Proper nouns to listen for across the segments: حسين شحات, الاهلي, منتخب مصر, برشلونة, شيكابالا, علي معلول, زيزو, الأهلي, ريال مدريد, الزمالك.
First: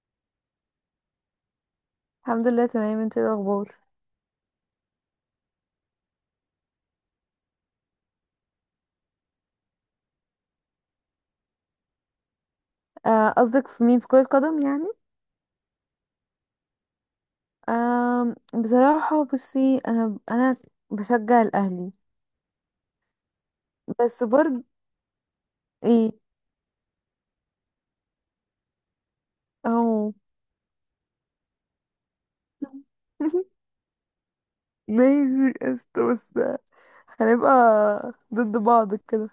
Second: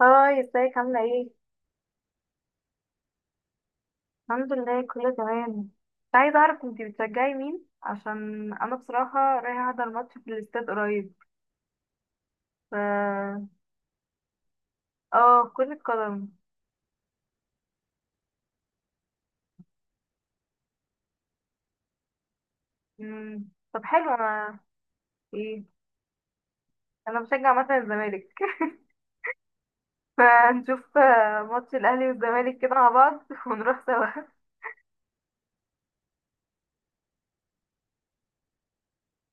هاي، ازيك عاملة ايه؟ الحمد لله تمام. انت ايه الاخبار؟ الحمد لله كله تمام. كنت عايزة اعرف انتي بتشجعي مين، عشان انا بصراحة رايحة احضر ماتش في الاستاد قريب. ف قصدك في مين، في كرة قدم يعني؟ اه، كرة قدم. آه، بصراحة بصي، انا بشجع الاهلي. مم. طب حلو. بس انا برضه ايه، ايه. انا بشجع مثلا الزمالك اهو. فنشوف ماتش الاهلي والزمالك كده مع بعض ونروح سوا. ماشي، قشطة. بس هنبقى ضد بعض كده.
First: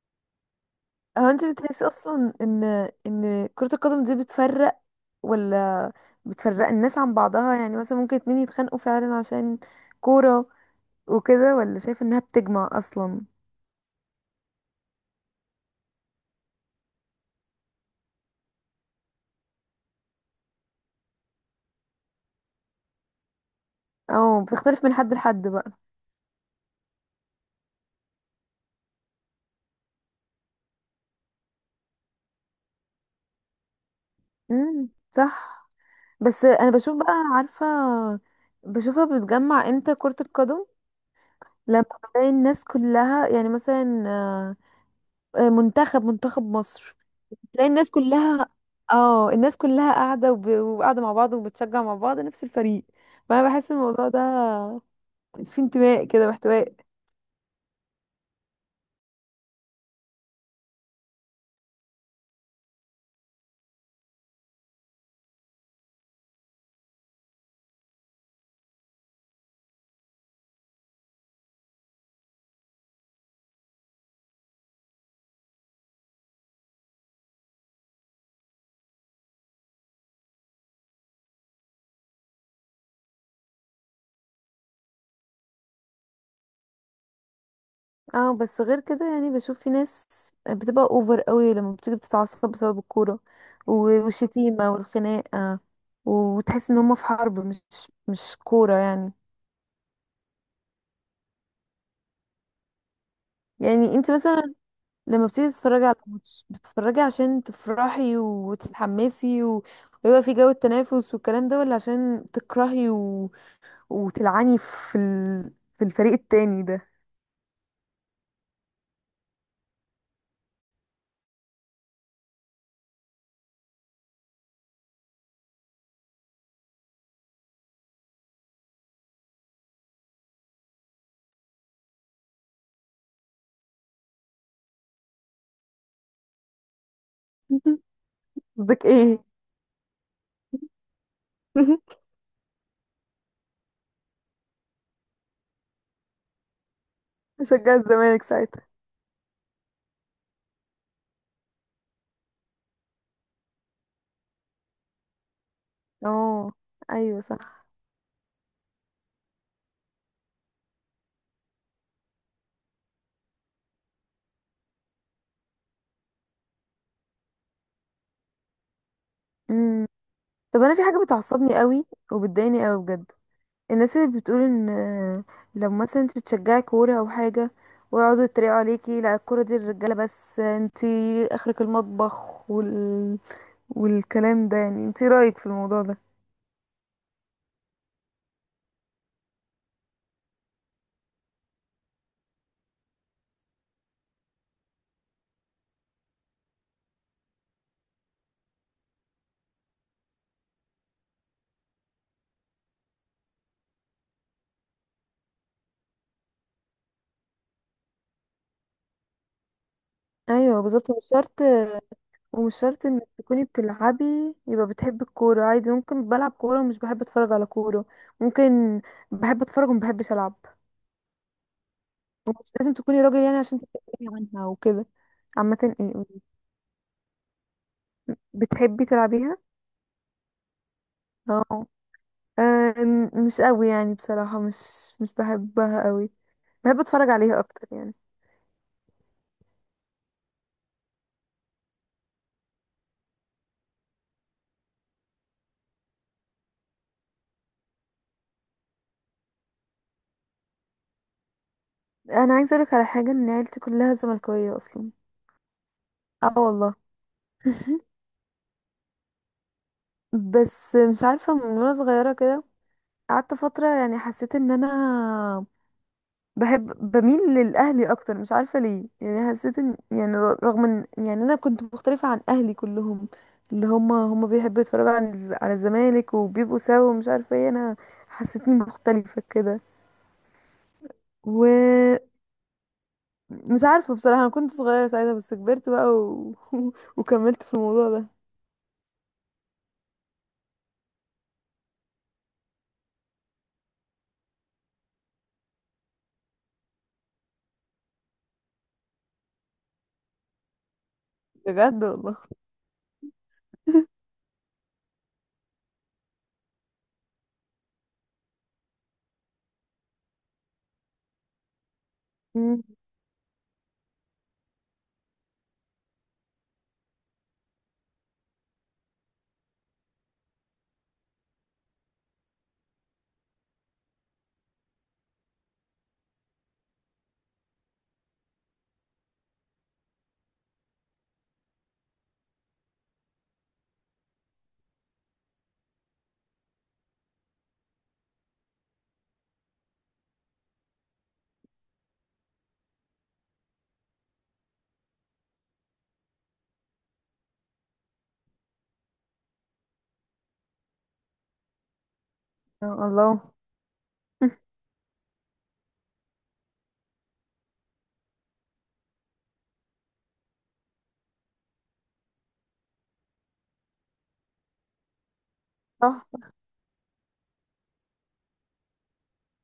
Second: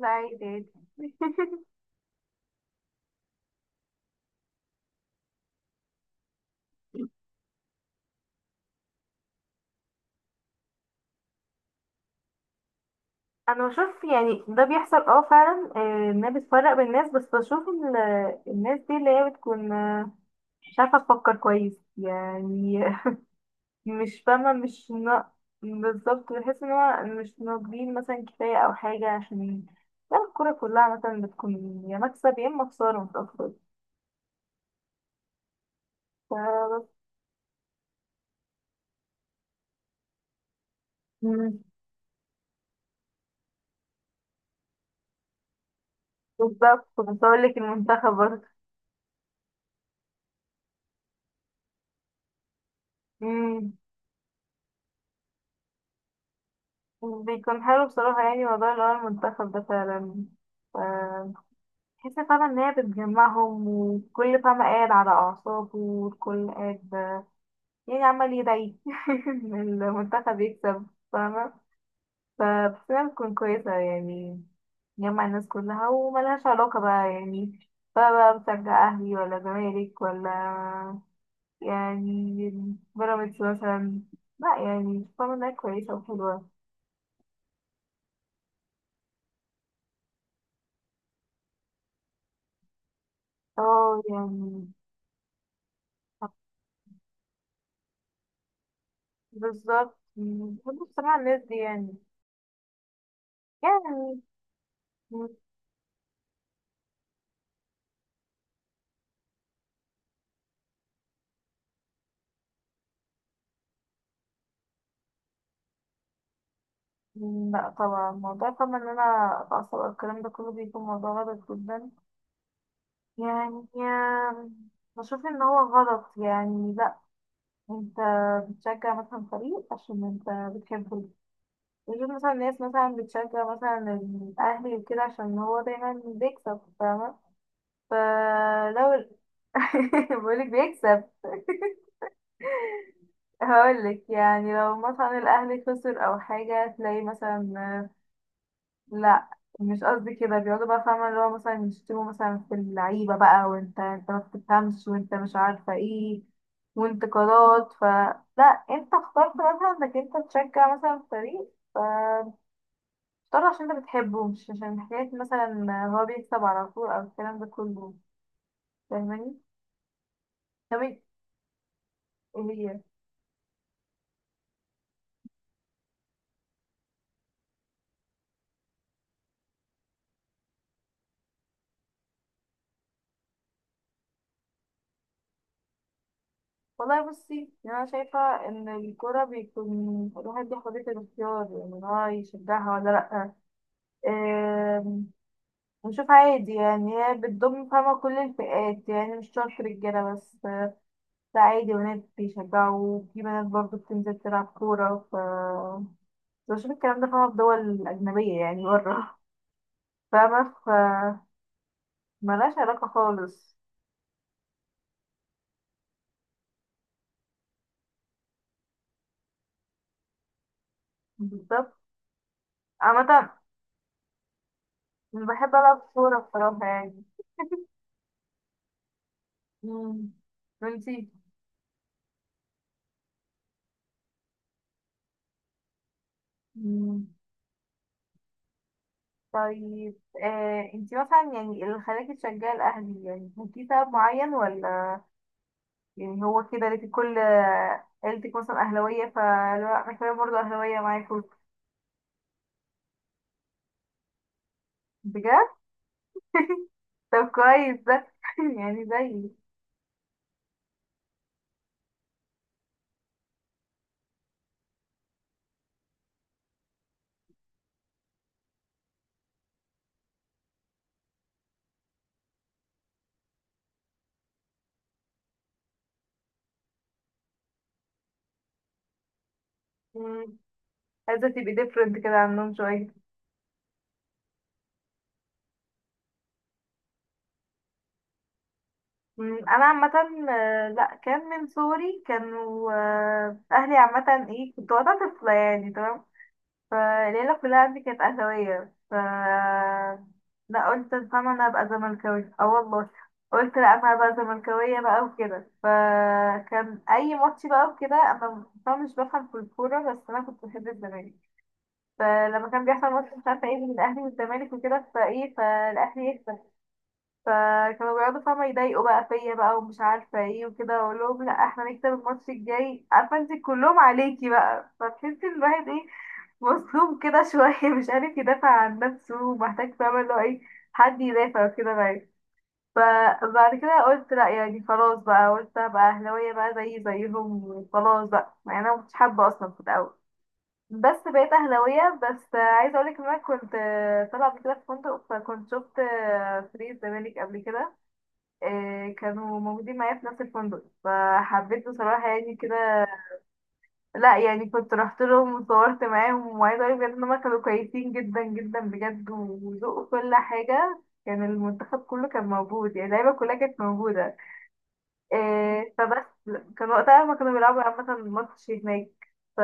لا، عادي عادي. هو انت بتحسي اصلا ان ان كرة القدم دي بتفرق، ولا بتفرق الناس عن بعضها؟ يعني مثلا ممكن اتنين يتخانقوا فعلا عشان كورة وكده، ولا شايف انها بتجمع اصلا، انا بشوف يعني ده بيحصل اه فعلا، انها بتفرق بين الناس، بس بشوف الناس دي اللي هي بتكون مش عارفة تفكر كويس يعني، مش او فاهمة، بتختلف مش من حد ن... لحد بقى؟ بالظبط. بحس ان هو مش ناضجين مثلا كفاية او حاجة، عشان لا الكورة كلها مثلا بتكون يا مكسب يا اما خسارة، مش اكتر. امم، صح. بس انا فبس. بشوف بقى، عارفه، بشوفها بتجمع امتى كره القدم؟ مم. لما بلاقي الناس كلها يعني مثلا منتخب منتخب بالظبط، مصر، كنت هقولك تلاقي الناس المنتخب برضه. كلها، اه الناس كلها قاعده وقاعده مع بعض وبتشجع مع بعض نفس الفريق. فانا بحس مم. الموضوع ده في انتماء كده واحتواء. بيكون حلو بصراحة، يعني موضوع اللي هو المنتخب ده فعلا. ف- بحس فعلا ان هي بتجمعهم، وكل فاهمة قاعد على اعصابه، والكل قاعد يعني عمال يدعي إن المنتخب يكسب. فاهمة؟ فبس، تكون كويسة يعني، جمع الناس كلها، وملهاش علاقة بقى يعني، بقى بشجع أهلي ولا زمالك ولا يعني بيراميدز مثلا. لا يعني، فاهمة إنها كويسة وحلوة. اه بس غير كده، يعني بشوف في ناس بتبقى اوفر قوي، لما بتيجي بتتعصب بسبب الكوره اه يعني. والشتيمه والخناقه، وتحس ان هما في حرب، مش كوره يعني. بالظبط. بحب بصراحة الناس دي يعني، يعني انت يعني. مثلا لما بتيجي تتفرجي على ماتش، بتتفرجي عشان تفرحي وتتحمسي ويبقى في جو التنافس والكلام ده، ولا عشان تكرهي وتلعني في في الفريق التاني ده؟ لا طبعا، موضوع فاهمة إن أنا أتعصب أو الكلام ده كله بيكون موضوع غلط جدا، يعني بشوف إن هو غلط يعني. لا، انت بتشجع مثلا فريق عشان انت بتحبه. وجود مثلا ناس مثلا بتشجع مثلا الاهلي وكده عشان هو دايما بيكسب، فاهمة؟ قصدك فلو... ايه؟ بقولك بيكسب هقولك يعني، لو مثلا الاهلي خسر او حاجة تلاقي بشجع مثلا... الزمالك ساعتها؟ لا، مش قصدي كده، بيقعدوا بقى فاهمة اللي هو مثلا يشتموا مثلا في اللعيبة بقى، وانت ما بتفهمش، وانت مش عارفة ايه، اه ايوه صح. وانتقادات. لا، انت اخترت مثلا انك انت تشجع مثلا فريق، فاختار عشان انت بتحبه، مش عشان حكاية مثلا هو بيكسب على طول او الكلام ده كله. فاهماني؟ طب انا طب في ايه؟ حاجه بتعصبني قوي وبتضايقني هي، قوي بجد، الناس اللي بتقول ان لو مثلا انت بتشجعي كوره او حاجه، ويقعدوا يتريقوا عليكي، لا الكوره دي للرجاله بس، انت اخرك المطبخ والكلام ده. يعني انت إيه رايك في الموضوع ده؟ والله بصي، يعني انا شايفة ان الكورة بيكون الواحد ليه حرية الاختيار، يعني ان هو يشجعها ولا لأ. بشوف عادي يعني، هي بتضم فاهمة كل الفئات يعني، مش شرط رجالة بس. لا عادي، بنات بيشجعوا، في بنات برضه بتنزل تلعب كورة. ف بشوف الكلام ده فاهمة في دول أجنبية يعني بره، فاهمة؟ ايوه ف بالظبط، مش شرط. ومش ملهاش علاقة شرط انك تكوني خالص. بتلعبي يبقى بتحبي الكوره، عادي. ممكن بلعب كوره ومش بحب اتفرج على كوره، ممكن بحب اتفرج ومبحبش العب. بالظبط. ومش لازم تكوني راجل عامة يعني عشان تتكلمي عنها وكده. بحب عامه ألعب ايه، كورة بصراحة يعني. بتحبي تلعبيها؟ مم. وانتي؟ اه. آه، مش قوي يعني، بصراحة مش بحبها قوي، بحب مم. اتفرج عليها اكتر يعني. طيب، آه انتي مثلا يعني اللي خلاكي تشجعي الأهلي، يعني كان في سبب معين، ولا يعني هو كده ليكي كل عيلتك مثلا أهلاوية، فلا أنا كمان برضه أهلاوية معاكوا. انا عايزة اقولك على حاجة، ان عيلتي كلها زملكاوية اصلا. بجد؟ اه والله. طب كويس ده يعني زيي. بس مش عارفة، من وانا صغيرة كده قعدت فترة، يعني حسيت ان انا بحب، بميل للاهلي اكتر، مش عارفه ليه. يعني حسيت ان يعني، رغم ان يعني انا كنت مختلفه عن اهلي كلهم، اللي هم بيحبوا يتفرجوا عن على الزمالك وبيبقوا سوا ومش عارفه ايه، انا حسيتني مختلفه كده. مم، عايزة تبقي different ومش كده عنهم شوية. عارفه بصراحه، انا كنت صغيره ساعتها، بس كبرت بقى وكملت في الموضوع ده. أنا عامة لأ، كان من صغري كانوا أهلي عامة. إيه، كنت وقتها طفلة يعني، تمام؟ فالعيلة كلها عندي كانت أهلاوية. ف لا، قلت فاهمة أنا هبقى بجد والله. زملكاوية. اه والله، قلت لا، أنا هبقى زملكاوية بقى وكده. فكان أي ماتش بقى وكده، أنا فاهمة مش بفهم في الكورة، بس أنا كنت بحب الزمالك. فلما مم. كان بيحصل ماتش مش عارفة ايه بين الأهلي والزمالك وكده، فايه، فالأهلي يكسب، فكانوا بيقعدوا فاهمة يضايقوا بقى فيا بقى، ومش عارفة ايه، وكده أقول لهم لا، احنا نكسب الماتش الجاي، عارفة انت كلهم عليكي بقى، فتحسي الواحد ايه، مظلوم كده شوية، مش عارف يدافع عن نفسه، ومحتاج فاهمة اللي هو ايه، حد يدافع وكده معاه. فبعد كده قلت لا يعني خلاص بقى، قلت ابقى اهلاوية بقى زي زيهم خلاص بقى، مع ان انا مكنتش حابة اصلا في الاول، بس بقيت اهلاوية. بس عايزة اقولك ان انا كنت طالعة قبل كده في فندق، فكنت شفت فريق الزمالك قبل كده. إيه، كانوا موجودين معايا في نفس الفندق، فحبيت بصراحة يعني كده، الله. لا يعني، كنت رحت لهم وصورت معاهم. وعايزة اقول بجد ان هما كانوا كويسين جدا جدا بجد، وذوقوا كل حاجة. كان المنتخب كله كان موجود، يعني اللعيبة كلها كانت موجودة. إيه فبس، صح. كان وقتها هما كانوا بيلعبوا عامة ماتش هناك. ف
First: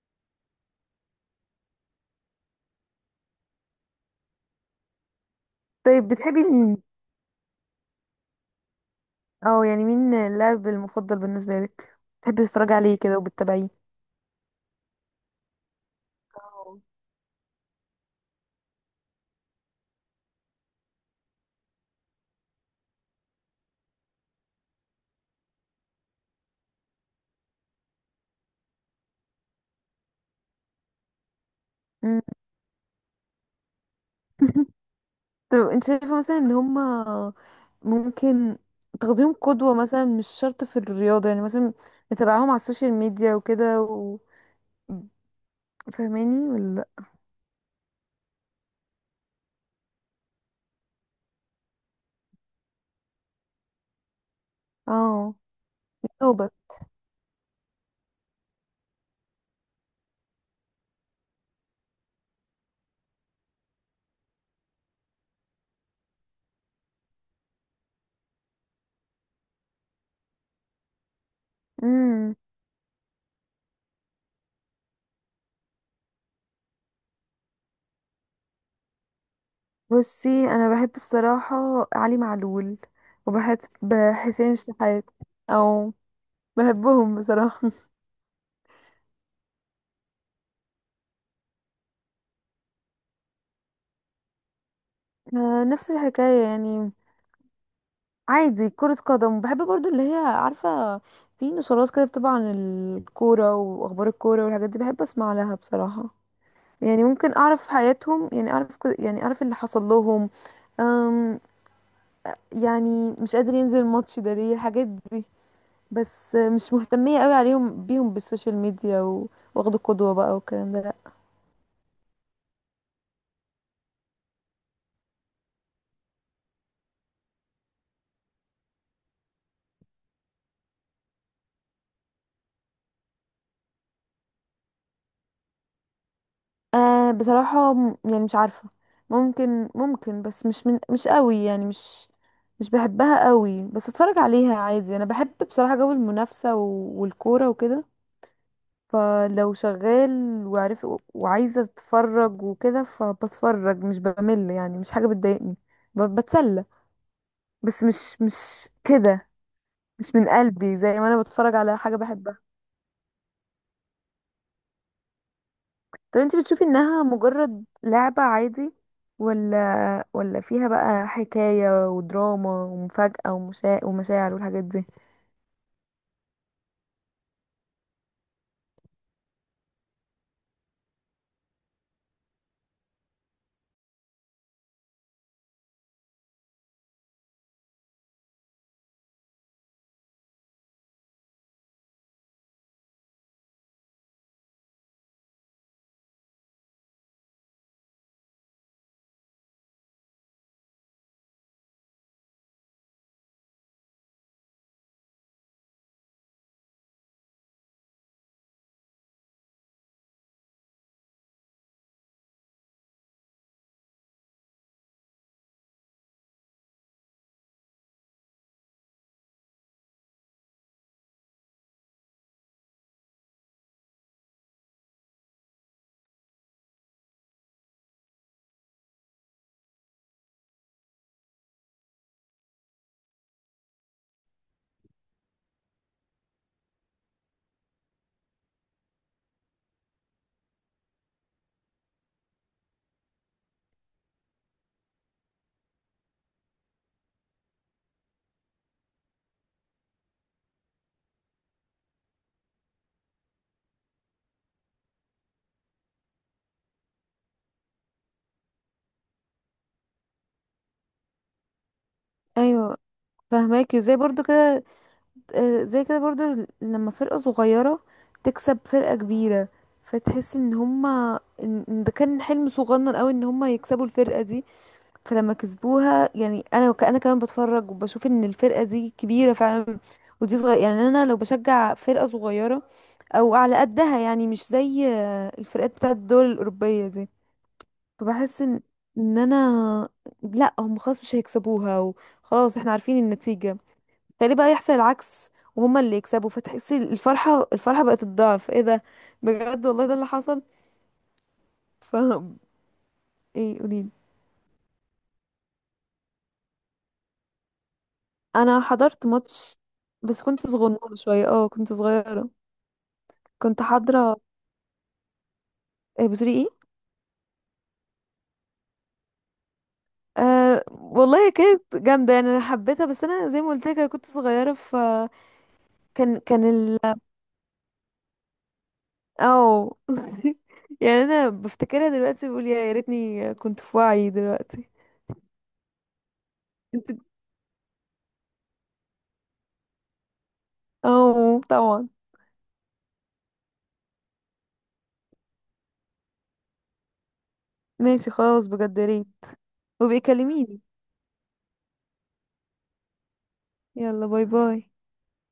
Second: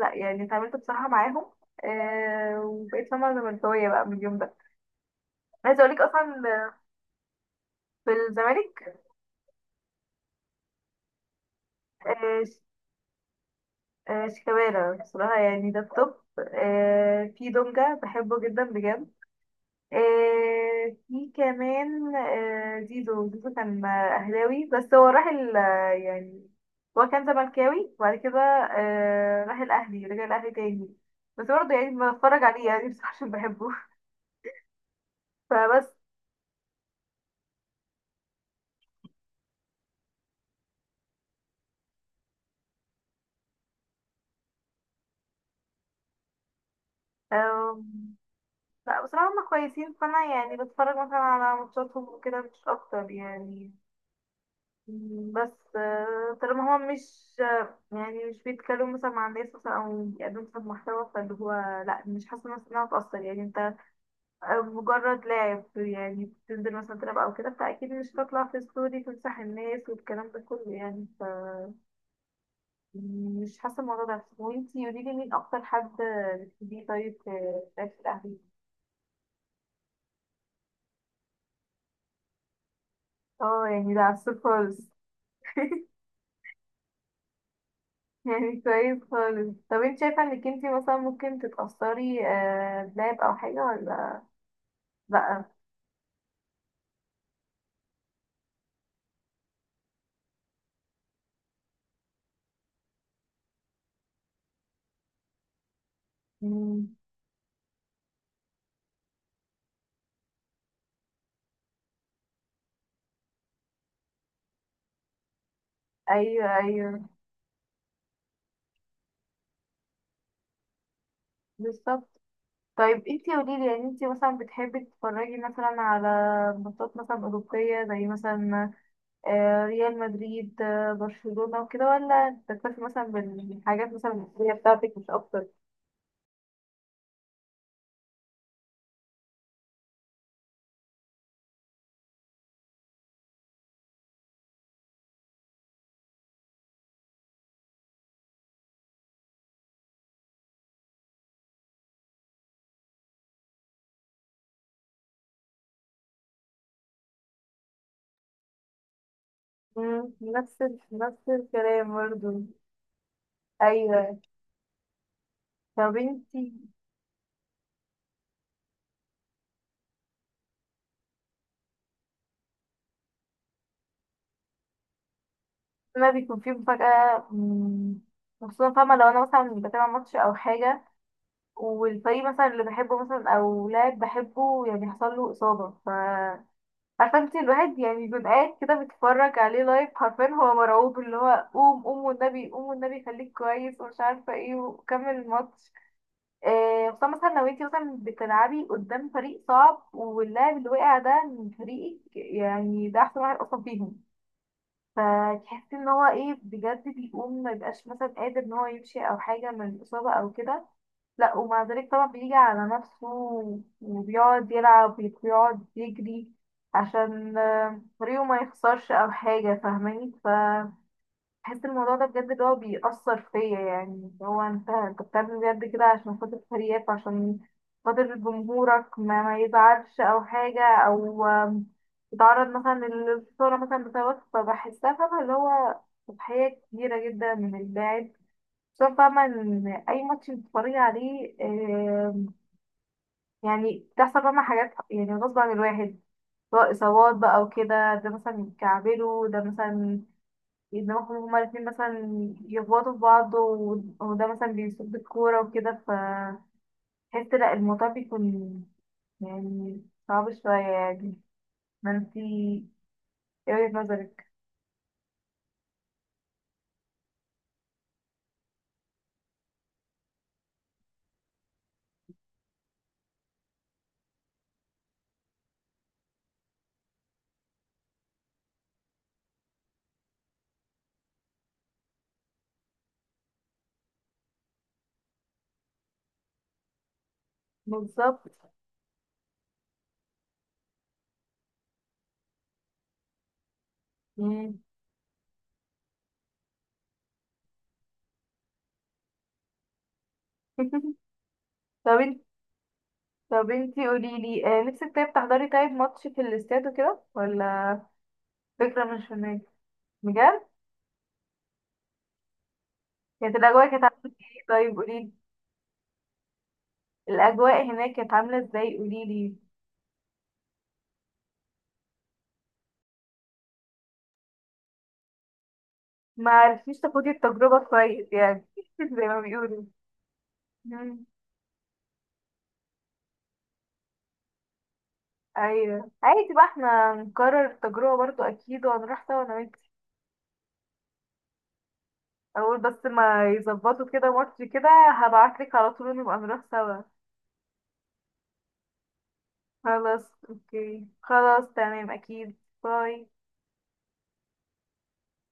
لا يعني اتعاملت بصراحة معاهم. إيه، وبقيت فاهمة زملكاوية بقى من اليوم ده. عايزة اقولك طيب اصلا. بتحبي مين؟ في الزمالك؟ اه يعني مين اللاعب المفضل بالنسبه لك إيه بتحبي ش- تتفرجي عليه كده وبتتابعيه؟ إيه، شيكابالا بصراحة يعني، ده التوب. أو. إيه، في دونجا بحبه جدا بجد. آه في كمان، آه زيزو. زيزو كان أهلاوي، بس هو راح يعني هو كان زملكاوي وبعد كده آه راح الأهلي، رجع الأهلي تاني. بس برضه يعني مم. بتفرج عليه يعني بصراحة عشان بحبه طب انت فبس. شايفة مثلا ان هما ممكن تاخديهم قدوة، مثلا مش شرط في الرياضة، يعني مثلا متابعاهم على السوشيال ميديا وكده فاهماني، ولا لأ؟ آم، لا بصراحة هما كويسين، فأنا يعني بتفرج مثلا على ماتشاتهم وكده، مش أكتر يعني. اه بس توبة. طالما هما مش يعني مش بيتكلموا مثلا مع الناس مثلا أو بيقدموا مثلا محتوى فاللي هو... لا، مش حاسة نفسي إنها هتأثر يعني، مجرد لعب يعني، بتنزل مثلا تلعب او كده، فاكيد مش هتطلع في ستوري تمسح الناس والكلام ده كله يعني. ف امم مش حاسه الموضوع ده. وانتي قولي لي مين اكتر حد بتحبيه، طيب في في الاهلي؟ بصي انا بحب بصراحة علي معلول، وبحب اه يعني ده عسول حسين خالص. شحات، او بحبهم بصراحة. يعني كويس خالص. طب انت شايفه انك انتي مثلا ممكن تتاثري بلعب او حاجه ولا لا؟ نفس الحكاية يعني. عادي، كرة قدم بحب برضو، اللي هي عارفة في نشرات كده بتبقى عن الكورة، وأخبار الكورة والحاجات دي، بحب أسمع لها بصراحة. مم. يعني ممكن أعرف حياتهم، يعني أعرف يعني أعرف اللي حصل لهم. أم يعني مش قادر ينزل الماتش ده ليه، الحاجات دي. بس ايوه مش ايوه، مهتمية قوي بيهم بالسوشيال ميديا واخدوا قدوة بقى والكلام ده. بالظبط. طيب انتي قوليلي، يعني انتي مثلا بتحبي تتفرجي مثلا على ماتشات مثلا أوروبية، زي مثلا ريال مدريد، برشلونة وكده، ولا بتكتفي مثلا بالحاجات مثلا المصرية بتاعتك مش أكتر؟ بصراحة يعني مش عارفة، ممكن بس مش من، مش قوي يعني، مش بحبها قوي، بس اتفرج عليها عادي. انا بحب بصراحة جو المنافسة والكورة وكده، فلو شغال وعارف وعايزة اتفرج وكده فبتفرج، مش بمل يعني، مش حاجة بتضايقني، بتسلى. بس مش مش كده، مم، مش من قلبي زي ما انا نفس بتفرج على الكلام حاجة بحبها. برضه. أيوه. طب طب انت انتي... بتشوفي انها مجرد لعبة عادي، ولا فيها بقى حكاية ودراما ومفاجأة ومشاعر والحاجات دي؟ ما بيكون في مفاجأة. خصوصا فاهمة لو أنا مثلا بتابع ماتش أو حاجة، والفريق مثلا اللي بحبه مثلا أو لاعب بحبه يعني حصل له إصابة، ف عارفه انت الواحد يعني بيبقى قاعد كده بيتفرج عليه لايف، حرفيا هو مرعوب اللي هو قوم قوم، والنبي قوم، والنبي خليك كويس، ومش عارفه ايه، وكمل الماتش. إيه، خصوصا مثلا لو انت مثلا بتلعبي قدام فريق صعب، واللاعب اللي وقع ده من فريقك، يعني ده احسن واحد اصلا فيهم، فتحسي ان هو ايه بجد، بيقوم ما يبقاش مثلا قادر ان هو يمشي او حاجه من الاصابه او كده. لا ومع ذلك طبعا بيجي على نفسه، وبيقعد يلعب وبيقعد يجري، عشان فريقه ما يخسرش او حاجه، فاهماني؟ فبحس الموضوع ده بجد اللي هو بيأثر فيا، يعني اللي هو انت انت بتعمل بجد كده عشان خاطر فريقك، عشان خاطر جمهورك ما يزعلش او حاجه، او يتعرض مثلا للخساره مثلا بسببك. فبحسها فاهمه اللي هو تضحيه كبيره جدا من اللاعب. شوف فاهمة، إن أي ماتش بتتفرجي عليه، يعني بتحصل فاهمة حاجات يعني غصب عن الواحد، سواء إصابات بقى وكده، ده مثلا يتكعبلوا، ده مثلا دماغهم هما الاتنين مثلا يخبطوا في بعض، وده مثلا بيصد الكورة وكده، فتحس لأ، الموضوع بيكون يعني صعب شوية يعني. ما انتي... ايوه ايه فهماكي، وجهة زي برضو نظرك؟ كده. زي كده برضو، لما فرقة صغيرة تكسب فرقة كبيرة، فتحسي ان هما ان إن ده كان حلم صغنن قوي ان هما يكسبوا الفرقة دي. فلما كسبوها يعني انا انا كمان بتفرج، وبشوف ان الفرقه دي كبيره فعلا ودي صغيره. يعني انا لو بشجع فرقه صغيره او على قدها، يعني مش زي الفرقات بتاعت الدول الاوروبيه دي، بالظبط. فبحس ان ان انا لا هم خلاص مش هيكسبوها وخلاص احنا عارفين النتيجه، فليه بقى مم. يحصل العكس وهما اللي يكسبوا؟ فتحسي الفرحه، الفرحه بقت الضعف، ايه ده! بجد والله ده اللي حصل. طب ف انت... طب ايه، انتي قوليلي. قوليلي نفسك طيب تحضري طيب ماتش في الاستاد وكده ولا؟ انا فكرة حضرت مش هناك. ماتش، بس كنت بجد؟ صغنونه شويه، اه كنت صغيره. كانت كنت الأجواء كانت عاملة حاضره. ايه؟ طيب قوليلي، بتقولي ايه؟ الأجواء هناك كانت عاملة ازاي؟ قوليلي. أه والله كانت جامده، يعني انا حبيتها، بس انا زي ما قلت لك أنا كنت صغيره. ف كان ما كان ال، عرفتيش تاخدي التجربة كويس يعني زي ما بيقولوا. اه. يعني مم. انا بفتكرها دلوقتي بقول يا ريتني كنت في وعي دلوقتي. أيوه، عادي بقى انت. احنا نكرر التجربة برضو أكيد، وهنروح سوا أنا وانتي. اه طبعا. أول بس ما يظبطوا كده ماتش كده، هبعتلك على طول، نبقى نروح سوا. ماشي خلاص، بجد يا ريت. خلاص. وبيكلميني. اوكي خلاص، تمام أكيد. باي. يلا باي باي.